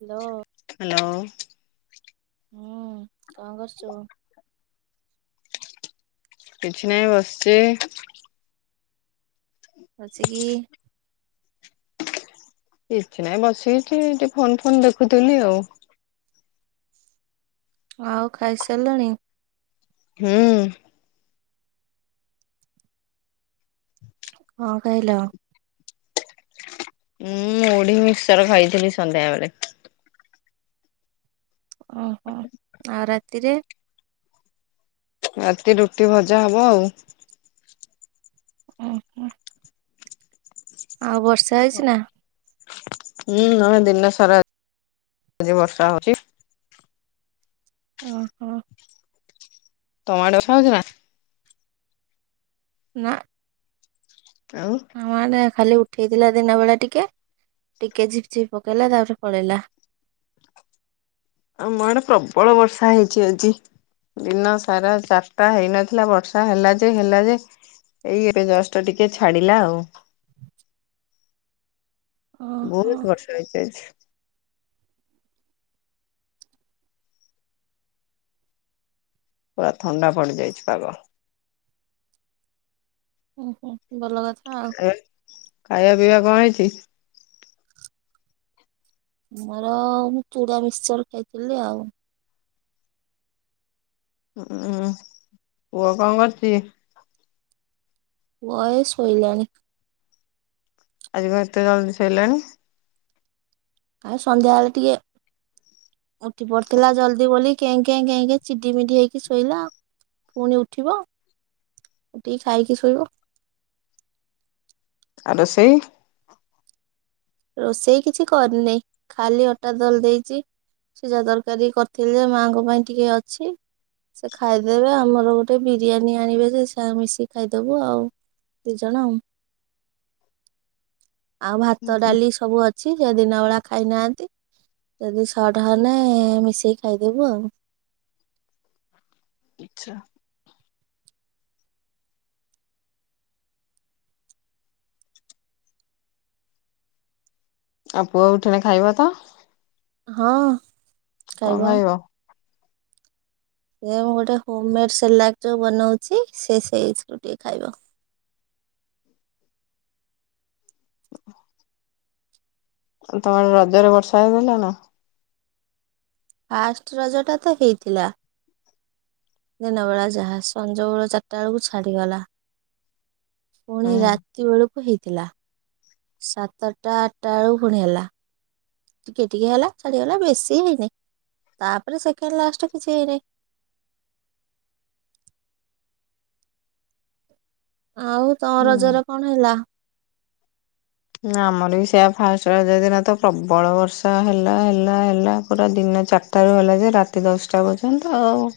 Hello. Hello ହୁଁ କ କରୁଛୁ? କିଛି ନାଇଁ ବସିଛି। ବଚି କି? କିଛି ନାହିଁ ବସିିଛି ଟିକେ ଫୋନ ଫୋନ ଦେଖୁଥିଲି ଆଉ। ଆଉ ଖାଇସାରିଲଣି? ହୁଁ। କ ଖାଇଲ? ମୁଁ ମୁଢି ମିକ୍ସର ଖାଇଥିଲି ସନ୍ଧ୍ୟାବେଳେ। ଓହୋ। ଆଉ ରାତିରେ? ରାତି ରୁଟି ଭଜା ହବ ଆଉ। ଓ ହୋ। ଆଉ ବର୍ଷା ହେଇଛି ନା? ହୁଁ ନହେଁ ଦିନ ସାରା ଆଜି ବର୍ଷା ହଉଛି। ଓହୋ। ତମଆଡେ ବର୍ଷା ହଉଛି ନାଁ। ନାଁ। ଆଉ। ଆମଆଡେ ଖାଲି ଉଠେଇଥିଲା ଦିନ ବେଳା ଟିକେ। ଟିକେ ଝିପି ଝିପି ପକେଇଲା ତାପରେ ପଳେଇଲା। ଆମ ଆଡେ ପ୍ରବଳ ବର୍ଷା ହେଇଛି ଆଜି। ଦିନ ସାରା ଚାଟା ହେଇନଥିଲା ବର୍ଷା ହେଲା ଯେ ହେଲା ଯେ ଏଇ ଏବେ ଜଷ୍ଟ ଟିକେ ଛାଡିଲା ଆଉ। ଓହୋ ବହୁତୁ ବର୍ଷା ହେଇଚି ଆଜି। ପୁରା ଥଣ୍ଡା ପଡ଼ିଯାଇଛି ପାଗ। ଓହୋ ଭଲ କଥା ଆଉ। ଏ ଖାଇବା ପିଇବା କ ହେଇଛି? ମୋର ମୁଁ ଚୁଡା ମିକ୍ସଚର ଖାଇଥିଲି ଆଉ। ହୁଁ ପୁଅ କ କରୁଛି? ପୁଅ ଏ ଶୋଇଲାଣି। ଆଜି କ ଏତେ ଜଲଦି ସଇଲାଣି। ଆଉ ସନ୍ଧ୍ୟାବେଳେ ଟିକେ। ଉଠି ପଡିଥିଲା ଜଲ୍ଦି ବୋଲି କେଁ କେଁ ହୋଇକି ଚିଡିମିଡି ହେକଇକି ଶୋଇଲା ଆଉ। ପୁଣି ଉଠିବ। ଉଠିକି ଖାଇକି ଶୋଇବ। ଆଉ ରୋଷେଇ? ରୋଷେଇ କିଛି କରିନେଇଁ। ଖାଲି ଅଟା ଦଳି ଦେଇଛି। ସିଝା ତକାରୀ କରିଥିଲି ଯେ ମାଆଙ୍କ ପାଇଁ ଟିକେ ଅଛି। ସେ ଖାଇଦେବେ। ଆମର ଗୋଟେ ବିରିୟାନୀ ଆଣିବେ ଯେ ସେ ମିଶିକି ଖାଇଦବୁ ଆଉ। ଦି ଜଣ ଆଉ। ଆଉ ଭାତ ଡାଲି ସବୁ ଅଛି। ସେ ଦିନ ବଳା ଖାଇନାହାନ୍ତି। ଆ ଯଦି ସଟ ହେଲେ ମିଶେଇକି ଖାଇଦେବୁ ଆଉ। [inaudible] ଆଉ ପୁଅ ଉଠିଣେ ଖାଇବ ତ। ହଁ କଣ ଖାଇବ? ସେ ମୁଁ ଗୋଟେ ହୋମ ମେଡ ସାଲାଡ୍ ଯୋଉ ବନଉଛି ସେ ସେଇରୁ ଟିକେ ଖାଇବ। ଆଉ ତମର ରଜରେ ବର୍ଷା ହେଇଥିଲା ନା। ଫାଷ୍ଟ ରଜଟା ତ ହେଇଥିଲା। ଦିନ ବେଳା ଯାହା ସଞ୍ଜ ବେଳା ଚାରିଟା ବେଳକୁ ଛାଡ଼ିଗଲା। ପୁଣି ହୁଁ। ରାତି ରାତି ବେଳକୁ ହେଇଥିଲା। ସାତଟା ଆଠଟା ବେଳକୁ ପୁଣି ହେଲା। ଟିକେ ଟିକେ ହେଲା ଛାଡ଼ିଗଲା ବେଶୀ ହେଇନାହିଁ ତାପରେ ସେକେଣ୍ଡ ଲାଷ୍ଟ କିଛି ହେଇନାହିଁ। ଆଉ ତମ ହୁଁ। ରଜରେ କଣ ହେଲା? ଆମର ବି ସେଇଆ ଫାଷ୍ଟ ରାଜ ଦିନ ତ ପ୍ରବଳ ବର୍ଷା ହେଲା ହେଲା ହେଲା ପୁରା ଦିନ ଜା ସକାଳୁ ହେଲା ଯେ ରାତି ଦଶଟା ପର୍ଯ୍ୟନ୍ତ ଆଉ।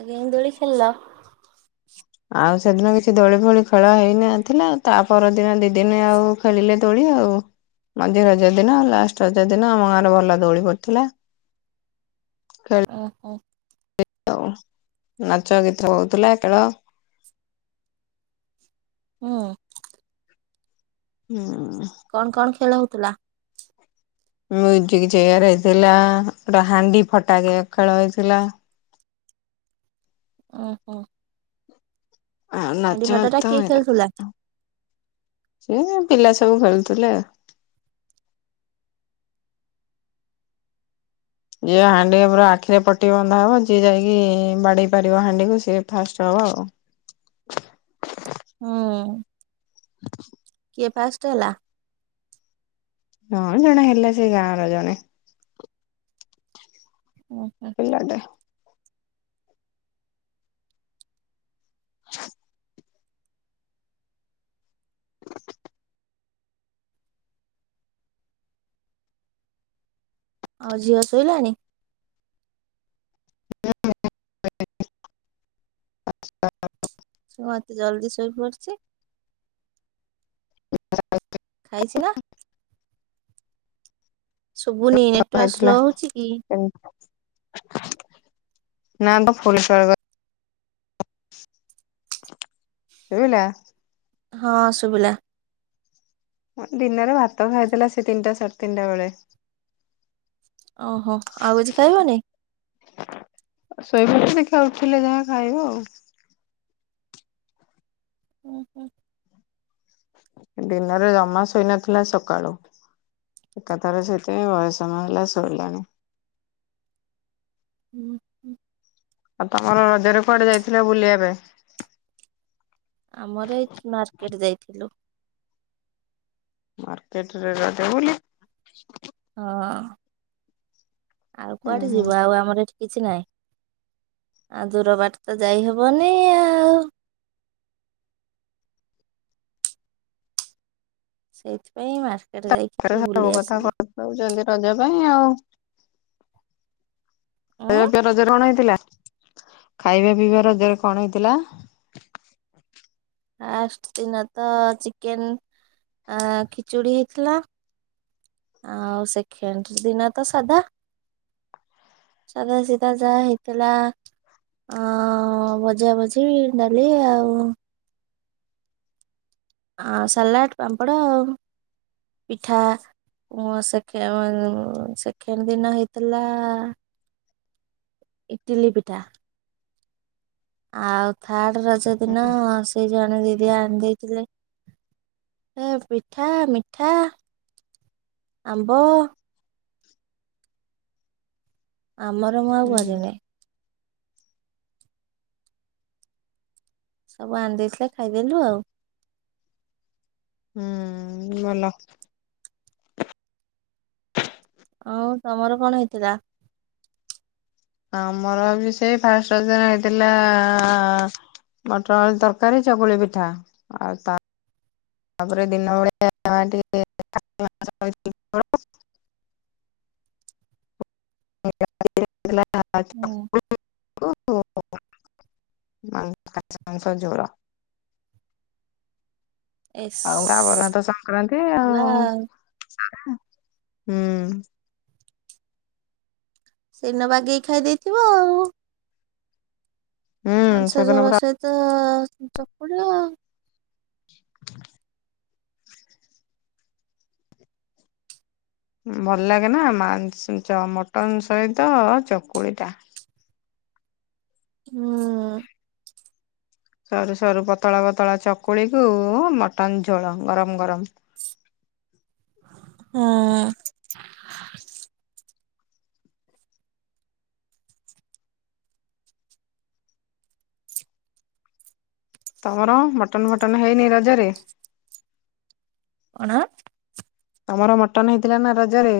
ଆଜ୍ଞା ଦୋଳି ଖେଳିଲ? [unintelligible] ଆଉ ସେଦିନ କିଛି ଦୋଳି ଫୋଳି ଖେଳ ହେଇନଥିଲା, ତା ପରଦିନ ଦି ଦିନ ଆଉ ଖେଳିଲେ ଦୋଳି ଆଉ। ମଝି ରଜ ଦିନ ଲାଷ୍ଟ ରଜ ଦିନ ଆମ ଗାଁରେ ଭଲ ଦୋଳି ପଡ଼ିଥିଲା। ଓହୋ। [unintelligible] ଆଉ ନାଚ ଗୀତ ହଉଥିଲା ଖେଳ। ଉଁ ହୁଁ କଣ କଣ ଖେଳ ହଉଥିଲା? ମ୍ୟୁଜିକ୍ ଚେୟାର ହେଇଥିଲା ଗୋଟା ହାଣ୍ଡି ଫଟାକ ଖେଳ ହେଇଥିଲା। ଅ ହୁଁ। ଆଉ ନାଚ ଫାଟ ଟା ଗୀତ କିଏ ହେଲା, ଖେଳୁଥିଲା? ଏପିଲା ସବୁ ଖେଳୁଥିଲେ ଆଉ। ଯିଏ ହାଣ୍ଡି ପୁରା ଆଖିରେ ପଟି ବନ୍ଧା ହେବ ଯିଏ ଯାଇକି ବାଡ଼େଇ ପାରିବ ହାଣ୍ଡିକୁ ସିଏ ଫାଷ୍ଟ ହବ ଆଉ। ହଁ ହ [unintelligible] କିଏ ଫାଷ୍ଟ ହେଲା? ହଁ ଜଣେ ହେଲେ ସେ ଗାଁ ର ଜଣେ। ଓ ହୋ। [unintelligible] [unintelligible] ଆଉ ଝିଅ ଶୋଇଲାଣି? ହଛ [unintelligible] ହଁ ମତେ ଜଲଦି ଶୋଇ ପଡ଼ିଚି। ହ [unintelligible] ଖାଇଚି ନା? ଶୁଭୁନି। ନେଟୱାର୍କ ସ୍ଲୋ ହେଇଥିଲା ହଉଛି କି? ନା ତ ଫଲେଶର [unintelligible] [inaudible] ଶୁଭିଲା? ହଁ ଶୁଭିଲା। ଦିନରେ ଭାତ ଖାଇଥିଲା ସେ ତିନିଟା ସାଢ଼େ ତିନିଟା ବେଳେ। ଓହୋ ଆଉ କିଛି ଖାଇବନି? ଶୋଇପଡ଼ିଚି ଦେଖା ଉଠିଲେ ଯାହା ଖାଇବ ଆଉ। ଓଁ ହୁଁ। ଦିନରେ ଜମା ଶୋଇନଥିଲା ସକାଳୁ। ଏକାଥର ସେଇଥିପାଇଁ ବହେ ସମୟ ହେଲା ଶୋଇଲାଣି। ହୁଁ। ଆଉ ତମର ରଜରେ କୁଆଡେ ଯାଇଥିଲା ବୁଲିବା ପାଇଁ? ଆମର ଏଇ ମାର୍କେଟ ଯାଇଥିଲୁ। ମାର୍କେଟ୍ ରେ ରଜ ବୁଲି। ଅ ଆଉ ହୁଁ କୁଆଡେ ହୁଁ। ଯିବୁ ଆଉ ଆମର ଏଠି କିଛି ନାହିଁ ଆଉ ଦୂର ବାଟ ତ ଯାଇହବନି ଆଉ। ସେଇଥିପାଇଁ ମାର୍କେଟ ଯାଇକି ଟିକେ ସବୁ ବୁଲି କଥା ଆସିଲୁ କଉଛନ୍ତି ରଜ ପାଇଁ ଆଉ ଉଁ ଖାଇବା ପିଇବା ରଜରେ କଣ ହେଇଥିଲା, ଖାଇବା ପିଇବା ରଜରେ କଣ ହେଇଥିଲା? ଫାଷ୍ଟ ଦିନ ତ ଚିକେନ ଖିଚୁଡି ହେଇଥିଲା। ଆଉ ସେଖେଣ୍ଡ ଦିନ ତ ସାଧା। ସାଧା ସିଧା ଯାହା ହେଇଥିଲା। ହ- ଅଁ - ଅଁ ଭଜା ଭଜି ଡାଲି ଆଉ। ଆ ସାଲାଡ଼୍ ପାମ୍ପଡ଼ ଆଉ ପିଠା। ମଁ ସେକେ ସେଖେଣ୍ଡ୍ ଦିନ ହେଇଥିଲା ଆଁ ଆ ଇଟିଲି ପିଠା। ଆଉ ଥାର୍ଡ ରଜ ଦିନ ସେଇ ଜଣେ ଦିଦି ଆଣି ଦେଇଥିଲେ। ଏ ପିଠା, ମିଠା ଆମ୍ବ। ଆମର ମୁଁ ଆଉ ହୁଁ କରିନି। ସବୁ ଆଣିଦେଇଥିଲେ ଖାଇଦେଲୁ ଆଉ। ହୁଁ ଉଁ ଭଲ। ଅଉ ତମର କଣ ହେଇଥିଲା? ଆମର ବି ସେଇ ଫାଷ୍ଟ୍ ରଜ ହେଇଥିଲା ଆ- ଆ- ଆ- ଆ- ଆ ମଟର୍ ଆଳୁ ତରକାରୀ ଚକୁୁଳି ପିଠା ଆଉ ତା ତାପରେ ଦିନ ଭଳେଆ ଟିକେ କେ [inaudible] [unintelligible] [inaudible] ଏସ୍ ଆଉ ତାପରେ ତ ସଂକ୍ରାନ୍ତି ହେଲା ଆଉ ସାରା ହୁଁ। ସେଇଦିନ ବାଗେଇକି ଖାଇ ଦେଇଥିବ ଆଉ। ହୁଁ ମାଂସ ସେଦିନ ପୁରା ଝୋଳ ସହିତ ଚକୁଳି ଆ [unintelligible] ଭଲ୍ ଲାଗେ ନା ମାଁଗ୍ ମଟନ ସହିତ ଚକୁଳି ଟା। ହୁଁ। ତା ସରୁ ସରୁ ପତଳା ପତଳା ଚକୁଳିକୁ ଉଁ ମଟନ ଝୋଳ ଗରମ୍ ଗରମ୍। ହଁ। ତମର ମଟନ୍ ଫଟନ୍ ହେଇନି ରଜରେ? କଣ? ତମର ମଟନ୍ ହେଇଥିଲା ନା ରଜରେ?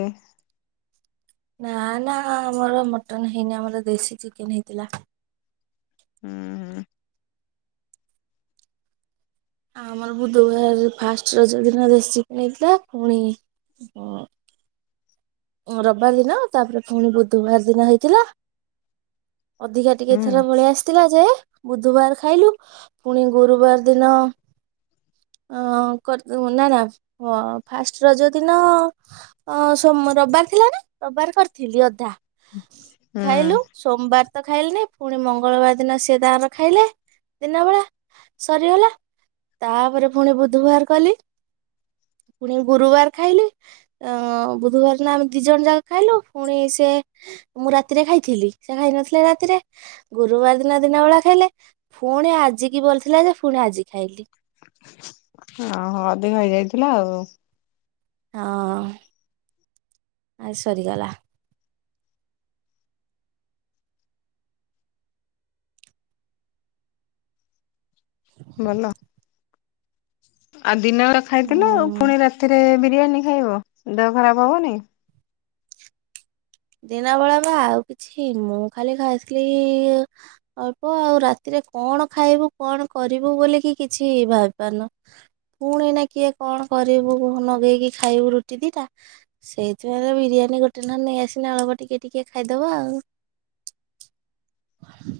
ନା ନା ଆମର ମଟନ୍ ହେଇନି ଆମର ଦେଶୀ ଚିକେନ୍ ହେଇଥିଲା। ହୁଁ। ଆମର ବୁଧବାର୍ ଫାଷ୍ଟ୍ ରଜ ଦିନ ଦେଶ୍ ଚିକ୍ ହେଥିଲା ପୁଣି ରବିବାର୍ ଦିନ ତାପରେ ପୁଣି ବୁଧବାର୍ ଦିନ ହେଇଥିଲା। ଅଧିକା ଟିକେଥର ହୁଁ ପଳେଇଆସିଥିଲା ଯେ ବୁଧବାର ଖାଇଲୁ ପୁଣି ଗୁରୁବାର୍ ଦିନ ଅ ନା ନା ଫାଷ୍ଟ୍ ରଜ ଦିନ ଅ ସୋମ୍ ରବିବାର ଥିଲା ନା ରବିବାର୍ କରିଥିଲି ଅଧା ହୁଁ ଖାଇଲୁ। ସୋମବାର୍ ତ ଖାଇଲେ ପୁଣି ମଙ୍ଗଳବାର ଦିନ ସିଏ ତାର ଖାଇଲେ ଦିନ ବେଳା। ସରିଗଲା ତାପରେ ପୁଣି ବୁଧବାର୍ କଲି। ପୁଣି ଗୁରୁବାର୍ ଖାଇଲେ ଅ ବୁଧବାର୍ ନାଁ ଆମେ ଦି ଜଣ ଯାକ ଖାଇଲୁ ପୁଣି ସେ ମୁଁ ରାତିରେ ଖାଇଥିଲି, ସେ ଖାଇ ନଥିଲେ ରାତିରେ। ଗୁରୁବାର୍ ଦିନ ଦିନ ବେଳା ଖାଇଲେ ପୁଣି ଆଜିିକି ବଳି ଥିଲା ଯେ ପୁଣି ଆଜି ଖାଇଲେ। ହଁ ହଁ ଅଧିକ ହେଇଯାଇଥିଲା ଆଉ। ହଁ ଅ ସରିଗଲା। ଭଲ। ଆଉ ଦିନ ଖାଇଥିଲୁ ହୁଁ ପୁଣି ରାତିରେ ବିରିୟାନୀ ଖାଇବ ଦେହ ଖରାପ ହବନି? ଦିନ ବେଳା ବା ଆଉ କିଛି ମୁଁ ଖାଲି ଖାଇସ୍ ଥିଲି ଇ ଅଳ୍ପ ଆଉ ରାତିରେ କଣ ଖାଇବୁ କଣ କରିବୁ ବୋଲି କି କିଛି ଭାବିପାରନୁ। ପୁଣି ନା କିଏ କଣ କରିବୁ ଲଗେଇକି ଖାଇବୁ ରୁଟି ଦିଟା। ସେଇଥି ପା ବିରିୟାନୀ ଗୋଟେ ନେଇଁ ଇ ଆଳକୁ ଟିକେ ଟିକେ ଖାଇଦବା ଆଉ।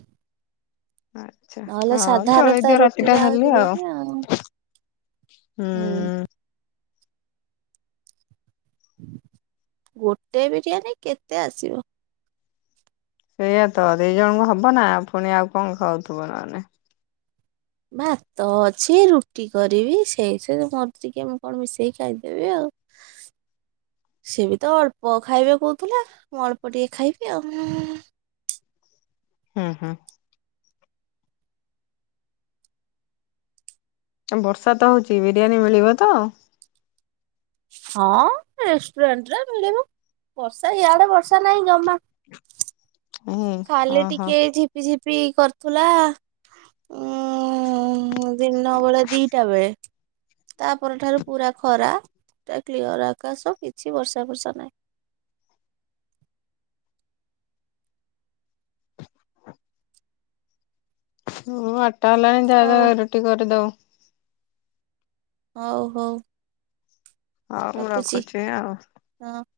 ହଁ। ଆଛା ନହେଲେ ହଁ ସାଧାରଣତ ଚଳେଇଦିଅ ରାତିଟା ରୁଟିରେ ଖାଲି ଆଉ ଯିବନି ହୁଁ। ଗୋଟେ ବିରିୟାନୀ କେତେ ଆସିବ? ସେଇଆ ତ ଦି ଜଣଙ୍କୁ ହବ ନା ପୁଣି ଆଉ କଣ ଖାଉଥିବ ନହେଲେ। ଭାତ ଅଛି ରୁଟି କରିବି ସେଇ ସେ ମର ଟିକେ ମୁଁ କଣ ମିଶେଇ ଖାଇଦେବି ଆଉ। [inaudible] ସେ ବି ତ ଅଳ୍ପ ଖାଇବେ କହୁଥିଲା ମୁଁ ଅଳ୍ପ ଟିକେ ଖାଇବି ଆଉ। ହୁଁ ହୁଁ। ବର୍ଷା ତ ହଉଚି ବିରିୟାନୀ ମିଳିବ ତ? ହଁ ରେଷ୍ଟୁରାଣ୍ଟ ରେ ମିଳିବ ବର୍ଷା ଇଆଡେ ବର୍ଷା ନାହିଁ ଜମା। ନାହିଁ ଖାଲି ଓହୋ ଟିକେ ଝିପିଝିପି କରୁଥିଲା ଉଁ। ଦିନ ବେଳେ ଦିଟା ବେଳେ। ତା ପରଠାରୁ ପୁରା ଖରା କ୍ଲିୟର ଆକାଶ କିଛି ବର୍ଷା ଫର୍ଷା ନାହିଁ। ହୁଁ ଆଠଟା ହେଲାଣି ଯାଅ ହଉ ଯାଅ ରୁଟି କରିଦବ। ହଉ ହଉ। ହଉ ମୁଁ ରଖୁଛି ଆଉ। ହଁ।